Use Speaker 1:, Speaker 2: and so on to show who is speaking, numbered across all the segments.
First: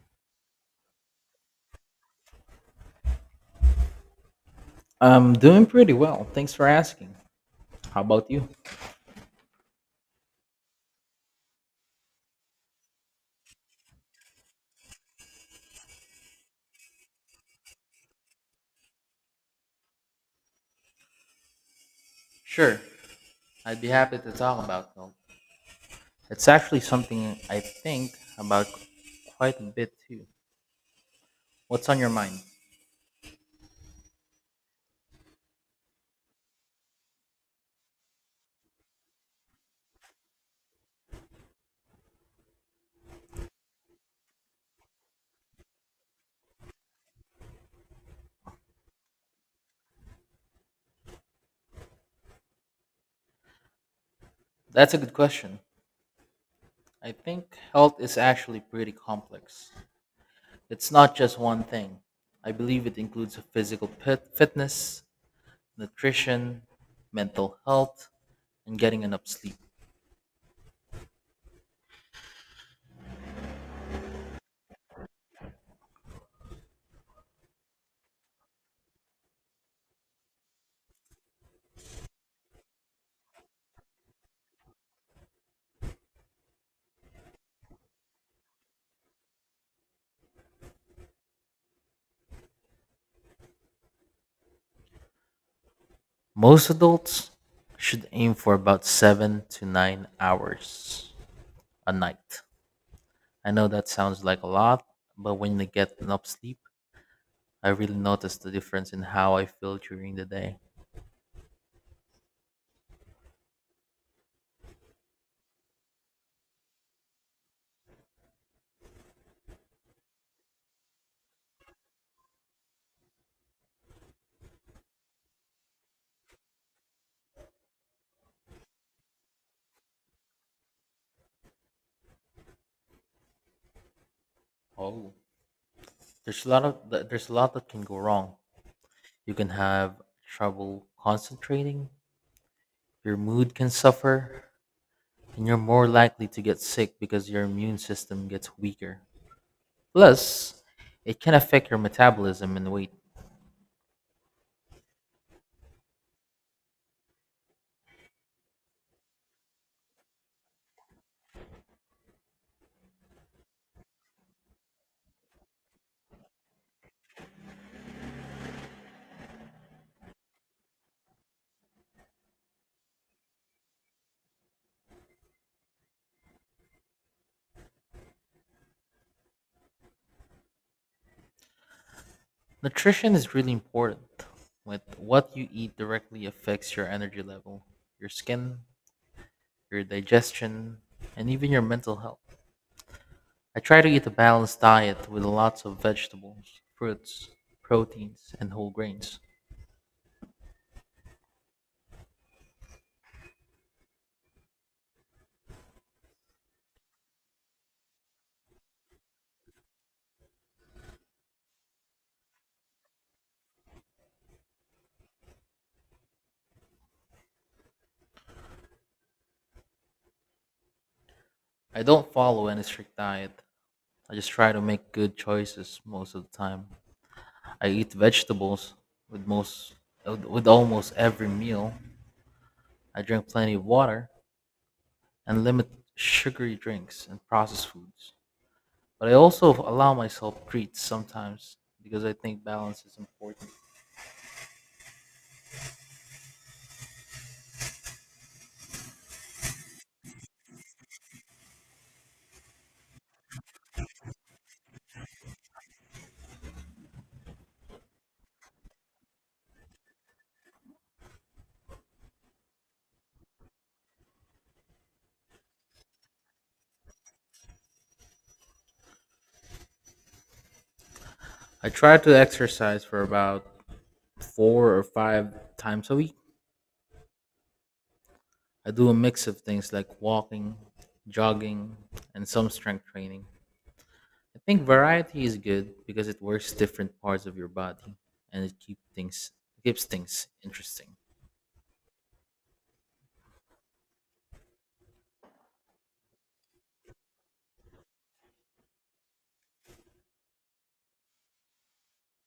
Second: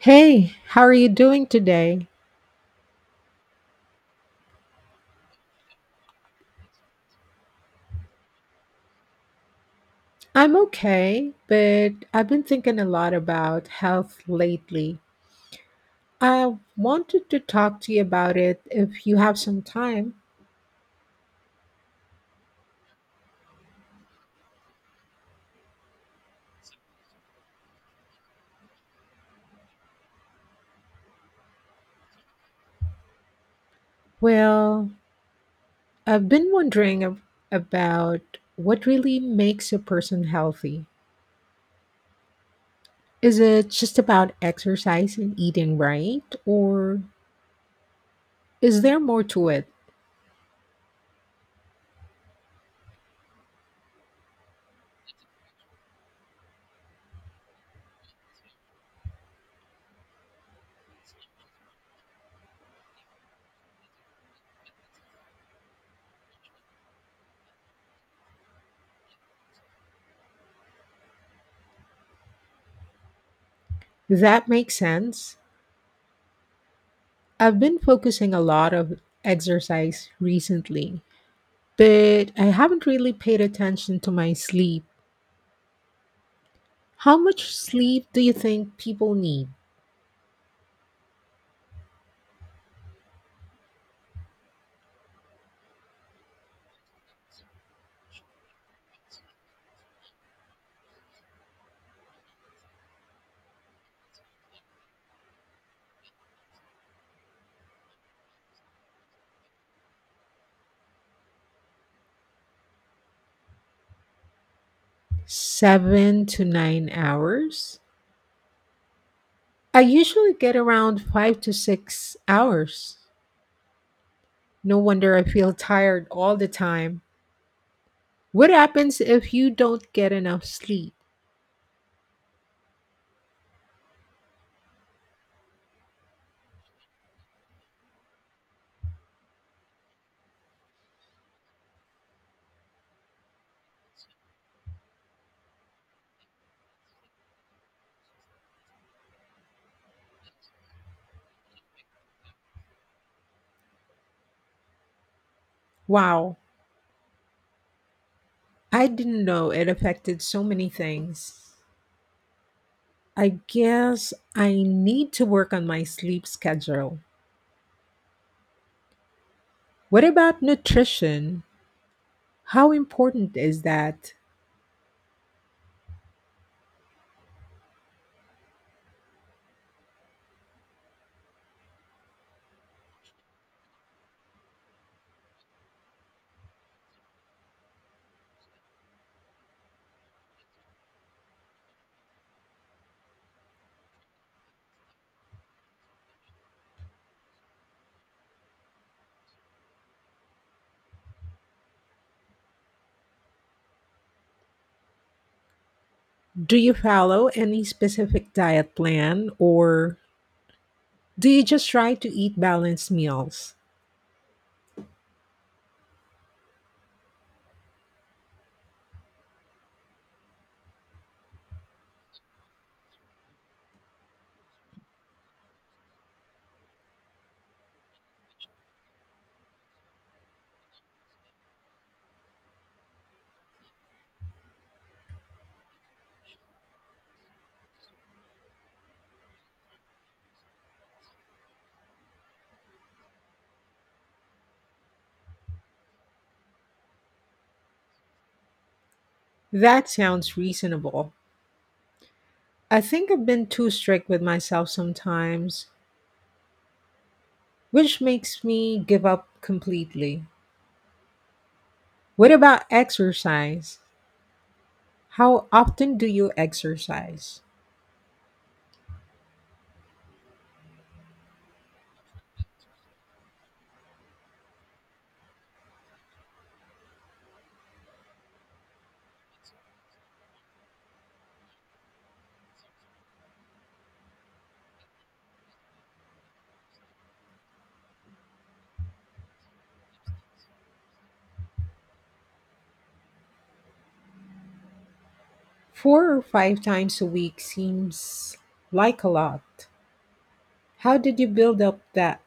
Speaker 1: Hey, how are you doing today?
Speaker 2: I'm doing pretty well. Thanks for asking. How about you?
Speaker 1: I'm okay, but I've been thinking a lot about health lately. I wanted to talk to you about it if you have some time.
Speaker 2: Sure, I'd be happy to talk about them. It's actually something I think about quite a bit too. What's on your mind?
Speaker 1: Well, I've been wondering about what really makes a person healthy. Is it just about exercise and eating right, or is there more to it?
Speaker 2: That's a good question. I think health is actually pretty complex. It's not just one thing. I believe it includes fitness, nutrition, mental health, and getting enough sleep.
Speaker 1: That makes sense. I've been focusing a lot of exercise recently but I haven't really paid attention to my sleep. How much sleep do you think people need?
Speaker 2: Most adults should aim for about 7 to 9 hours a night. I know that sounds like a lot, but when I get enough sleep, I really notice the difference in how I feel during the day.
Speaker 1: 7 to 9 hours? I usually get around 5 to 6 hours. No wonder I feel tired all the time. What happens if you don't get enough sleep?
Speaker 2: Oh, there's a lot of th- there's a lot that can go wrong. You can have trouble concentrating, your mood can suffer, and you're more likely to get sick because your immune system gets weaker. Plus, it can affect your metabolism and weight.
Speaker 1: Wow, I didn't know it affected so many things. I guess I need to work on my sleep schedule. What about nutrition? How important is that?
Speaker 2: Nutrition is really important. With what you eat directly affects your energy level, your skin, your digestion, and even your mental health. I try to eat a balanced diet with lots of vegetables, fruits, proteins, and whole grains.
Speaker 1: Do you follow any specific diet plan or do you just try to eat balanced meals?
Speaker 2: I don't follow any strict diet. I just try to make good choices most of the time. I eat vegetables with most with almost every meal. I drink plenty of water and limit sugary drinks and processed foods. But I also allow myself treats sometimes because I think balance is important.
Speaker 1: That sounds reasonable. I think I've been too strict with myself sometimes, which makes me give up completely. What about exercise? How often do you exercise?
Speaker 2: I try to exercise for about 4 or 5 times a week. I do a mix of things like walking, jogging, and some strength training. I think variety is good because it works different parts of your body and it keeps things interesting.
Speaker 1: Four or five times a week seems like a lot. How did you build up that?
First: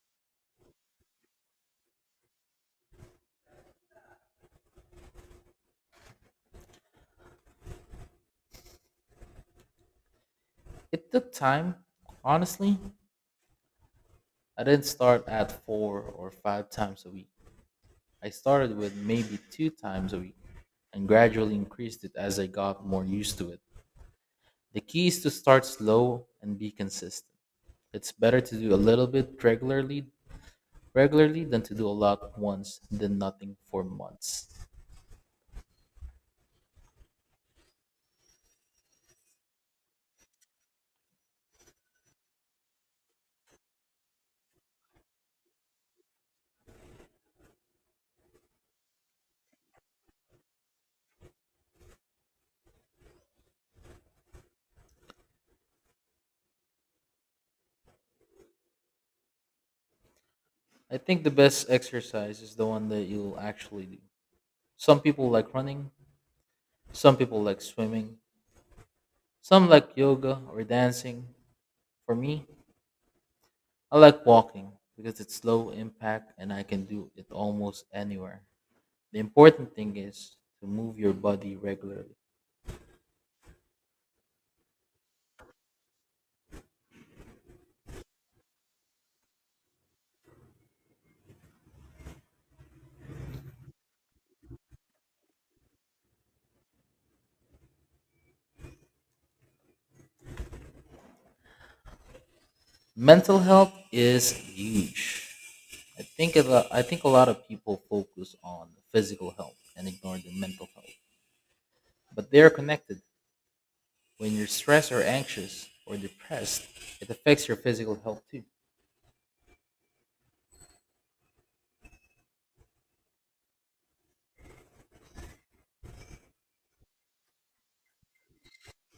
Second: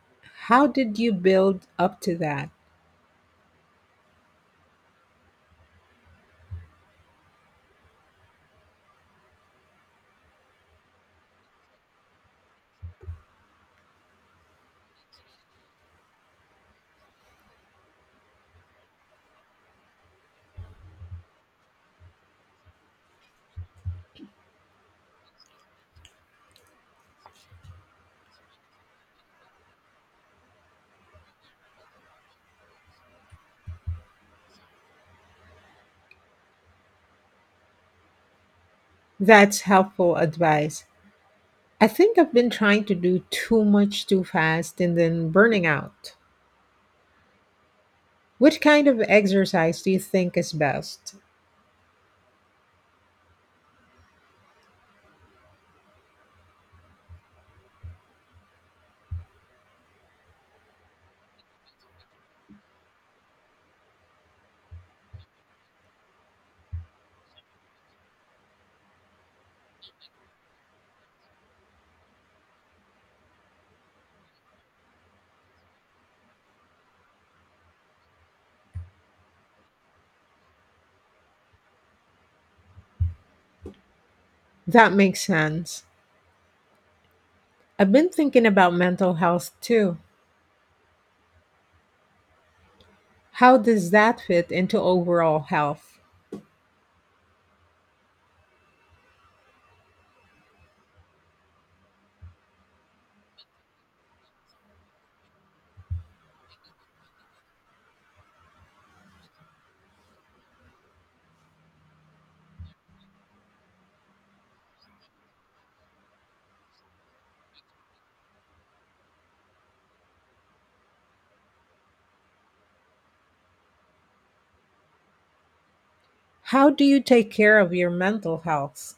Speaker 1: How did you build up to that?
Speaker 2: It took time, honestly. I didn't start at 4 or 5 times a week. I started with maybe 2 times a week and gradually increased it as I got more used to it. The key is to start slow and be consistent. It's better to do a little bit regularly than to do a lot once and then nothing for months.
Speaker 1: That's helpful advice. I think I've been trying to do too much too fast and then burning out. What kind of exercise do you think is best?
Speaker 2: I think the best exercise is the one that you'll actually do. Some people like running, some people like swimming, some like yoga or dancing. For me, I like walking because it's low impact and I can do it almost anywhere. The important thing is to move your body regularly.
Speaker 1: That makes sense. I've been thinking about mental health too. How does that fit into overall health?
Speaker 2: Mental health is huge. I think a lot of people focus on physical health and ignore their mental health, but they are connected. When you're stressed or anxious or depressed, it affects your physical health too.
Speaker 1: How do you take care of your mental health?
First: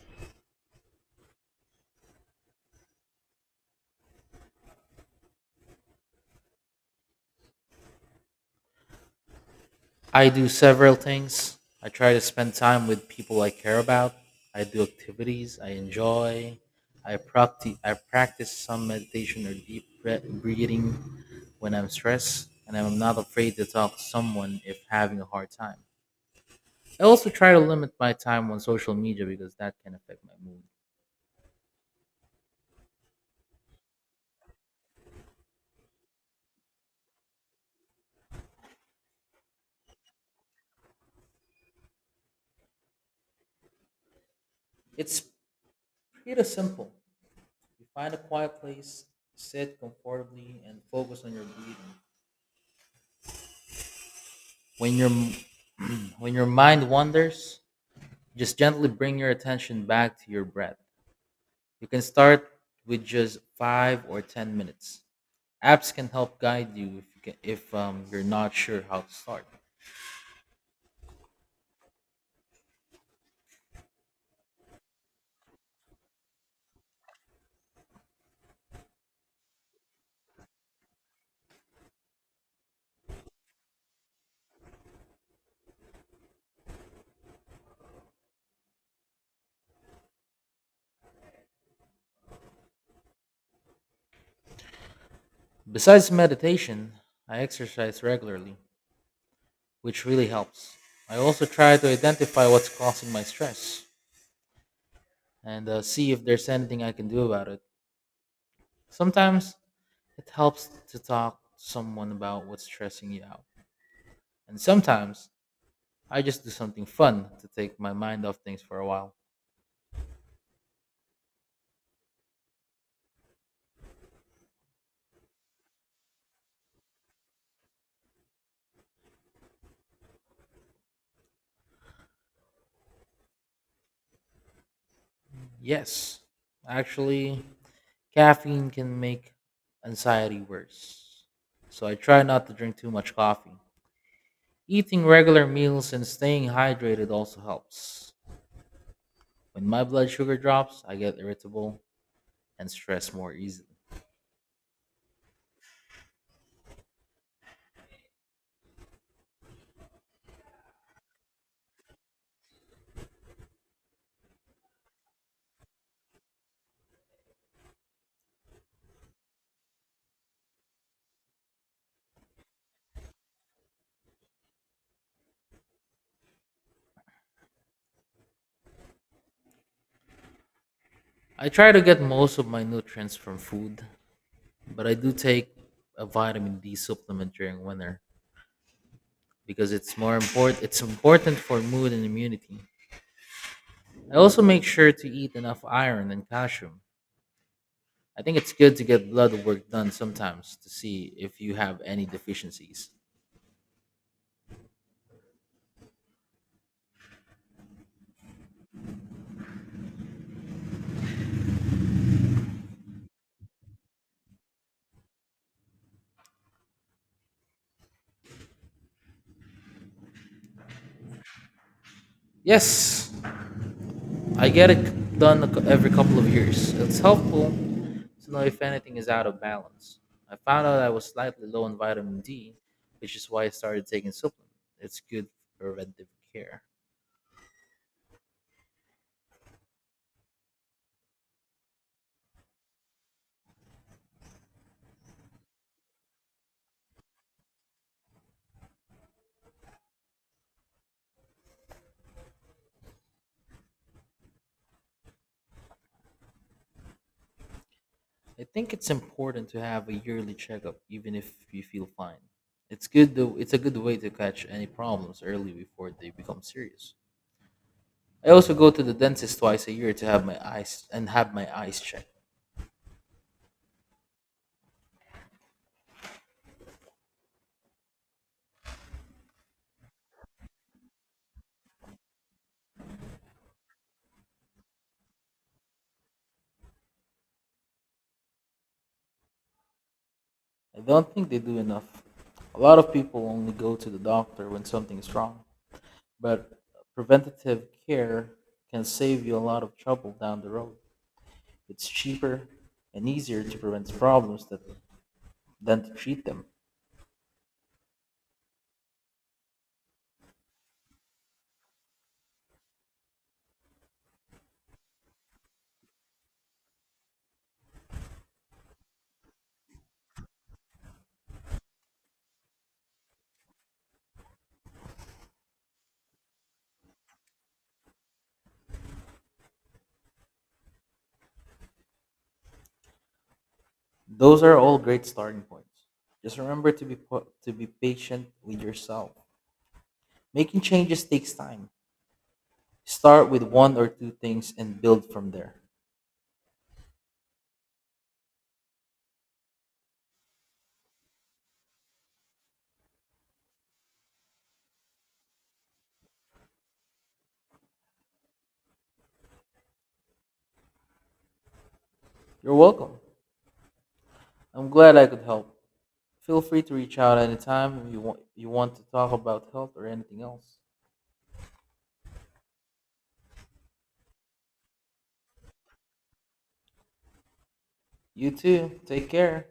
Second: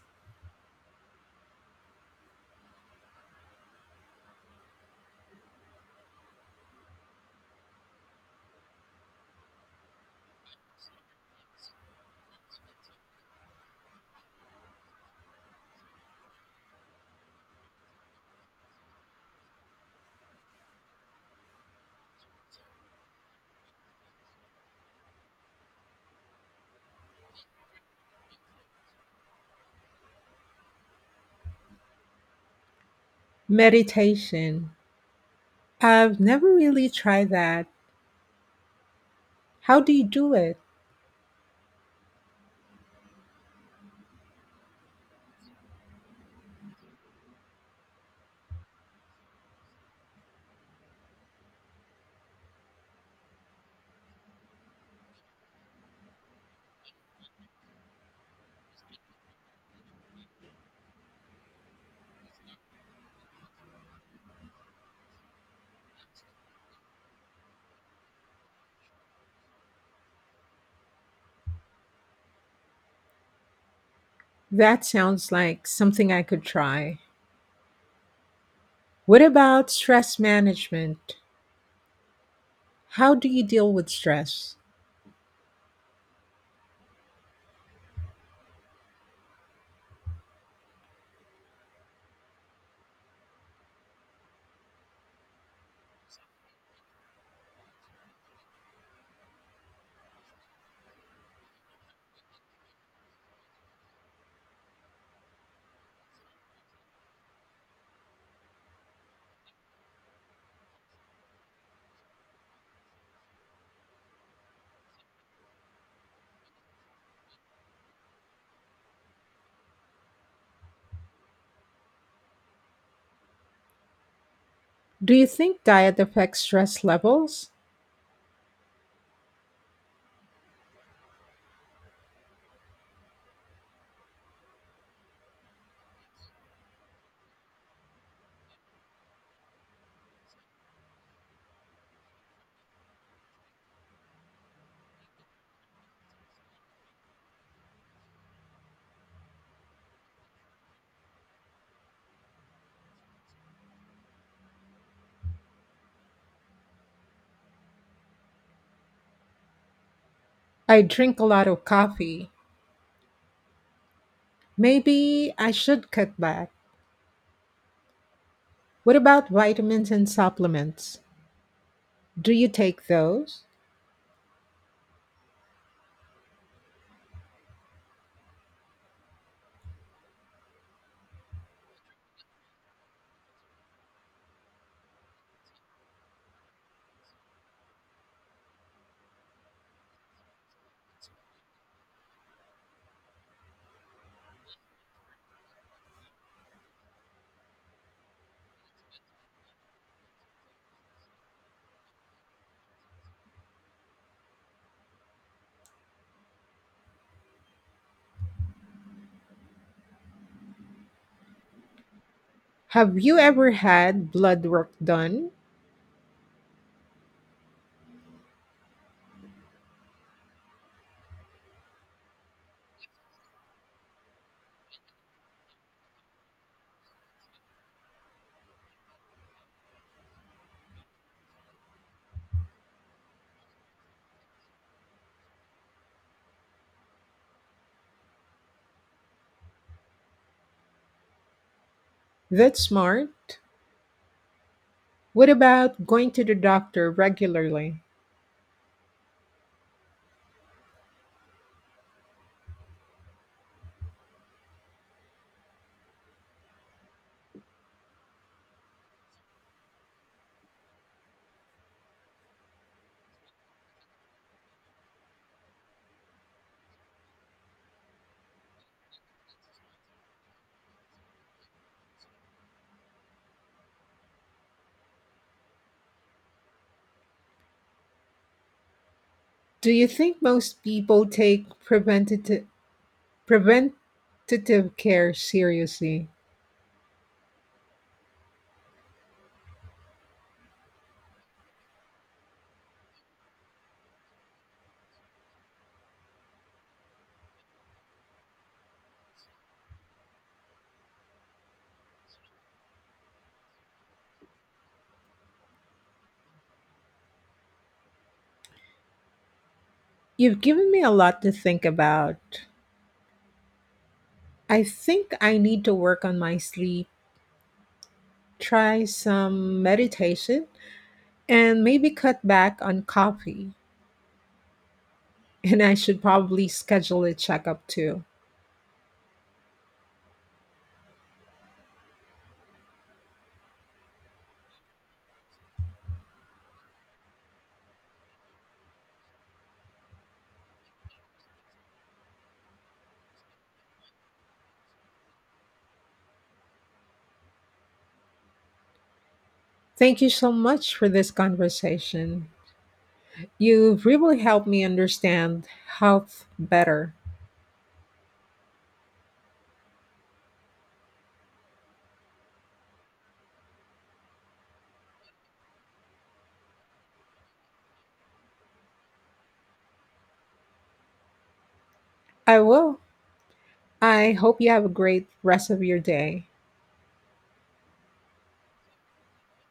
Speaker 2: I do several things. I try to spend time with people I care about. I do activities I enjoy. I practice some meditation or breathing when I'm stressed, and I'm not afraid to talk to someone if having a hard time. I also try to limit my time on social media because that can affect my mood.
Speaker 1: Meditation. I've never really tried that. How do you do it?
Speaker 2: It's pretty simple. You find a quiet place, sit comfortably, and focus on your breathing. When your when your mind wanders, just gently bring your attention back to your breath. You can start with just 5 or 10 minutes. Apps can help guide you if you're not sure how to start.
Speaker 1: That sounds like something I could try. What about stress management? How do you deal with stress?
Speaker 2: Besides meditation, I exercise regularly, which really helps. I also try to identify what's causing my stress and see if there's anything I can do about it. Sometimes it helps to talk to someone about what's stressing you out, and sometimes I just do something fun to take my mind off things for a while.
Speaker 1: Do you think diet affects stress levels?
Speaker 2: Yes, actually, caffeine can make anxiety worse, so I try not to drink too much coffee. Eating regular meals and staying hydrated also helps. When my blood sugar drops, I get irritable and stress more easily.
Speaker 1: I drink a lot of coffee. Maybe I should cut back. What about vitamins and supplements? Do you take those?
Speaker 2: I try to get most of my nutrients from food, but I do take a vitamin D supplement during winter because it's important for mood and immunity. I also make sure to eat enough iron and calcium. I think it's good to get blood work done sometimes to see if you have any deficiencies.
Speaker 1: Have you ever had blood work done?
Speaker 2: Yes, I get it done every couple of years. It's helpful to know if anything is out of balance. I found out I was slightly low on vitamin D, which is why I started taking supplement. It's good for preventive care.
Speaker 1: That's smart. What about going to the doctor regularly?
Speaker 2: I think it's important to have a yearly checkup, even if you feel fine. It's good though. It's a good way to catch any problems early before they become serious. I also go to the dentist twice a year to have my eyes checked.
Speaker 1: Do you think most people take preventative care seriously?
Speaker 2: I don't think they do enough. A lot of people only go to the doctor when something is wrong, but preventative care can save you a lot of trouble down the road. It's cheaper and easier to prevent than to treat them.
Speaker 1: You've given me a lot to think about. I think I need to work on my sleep, try some meditation, and maybe cut back on coffee. And I should probably schedule a checkup too.
Speaker 2: Those are all great starting points. Just remember to be patient with yourself. Making changes takes time. Start with one or two things and build from there.
Speaker 1: Thank you so much for this conversation. You've really helped me understand health better.
Speaker 2: You're welcome. I'm glad I could help. Feel free to reach out anytime if you want to talk about health or anything else.
Speaker 1: I will. I hope you have a great rest of your day.
Speaker 2: You too. Take care.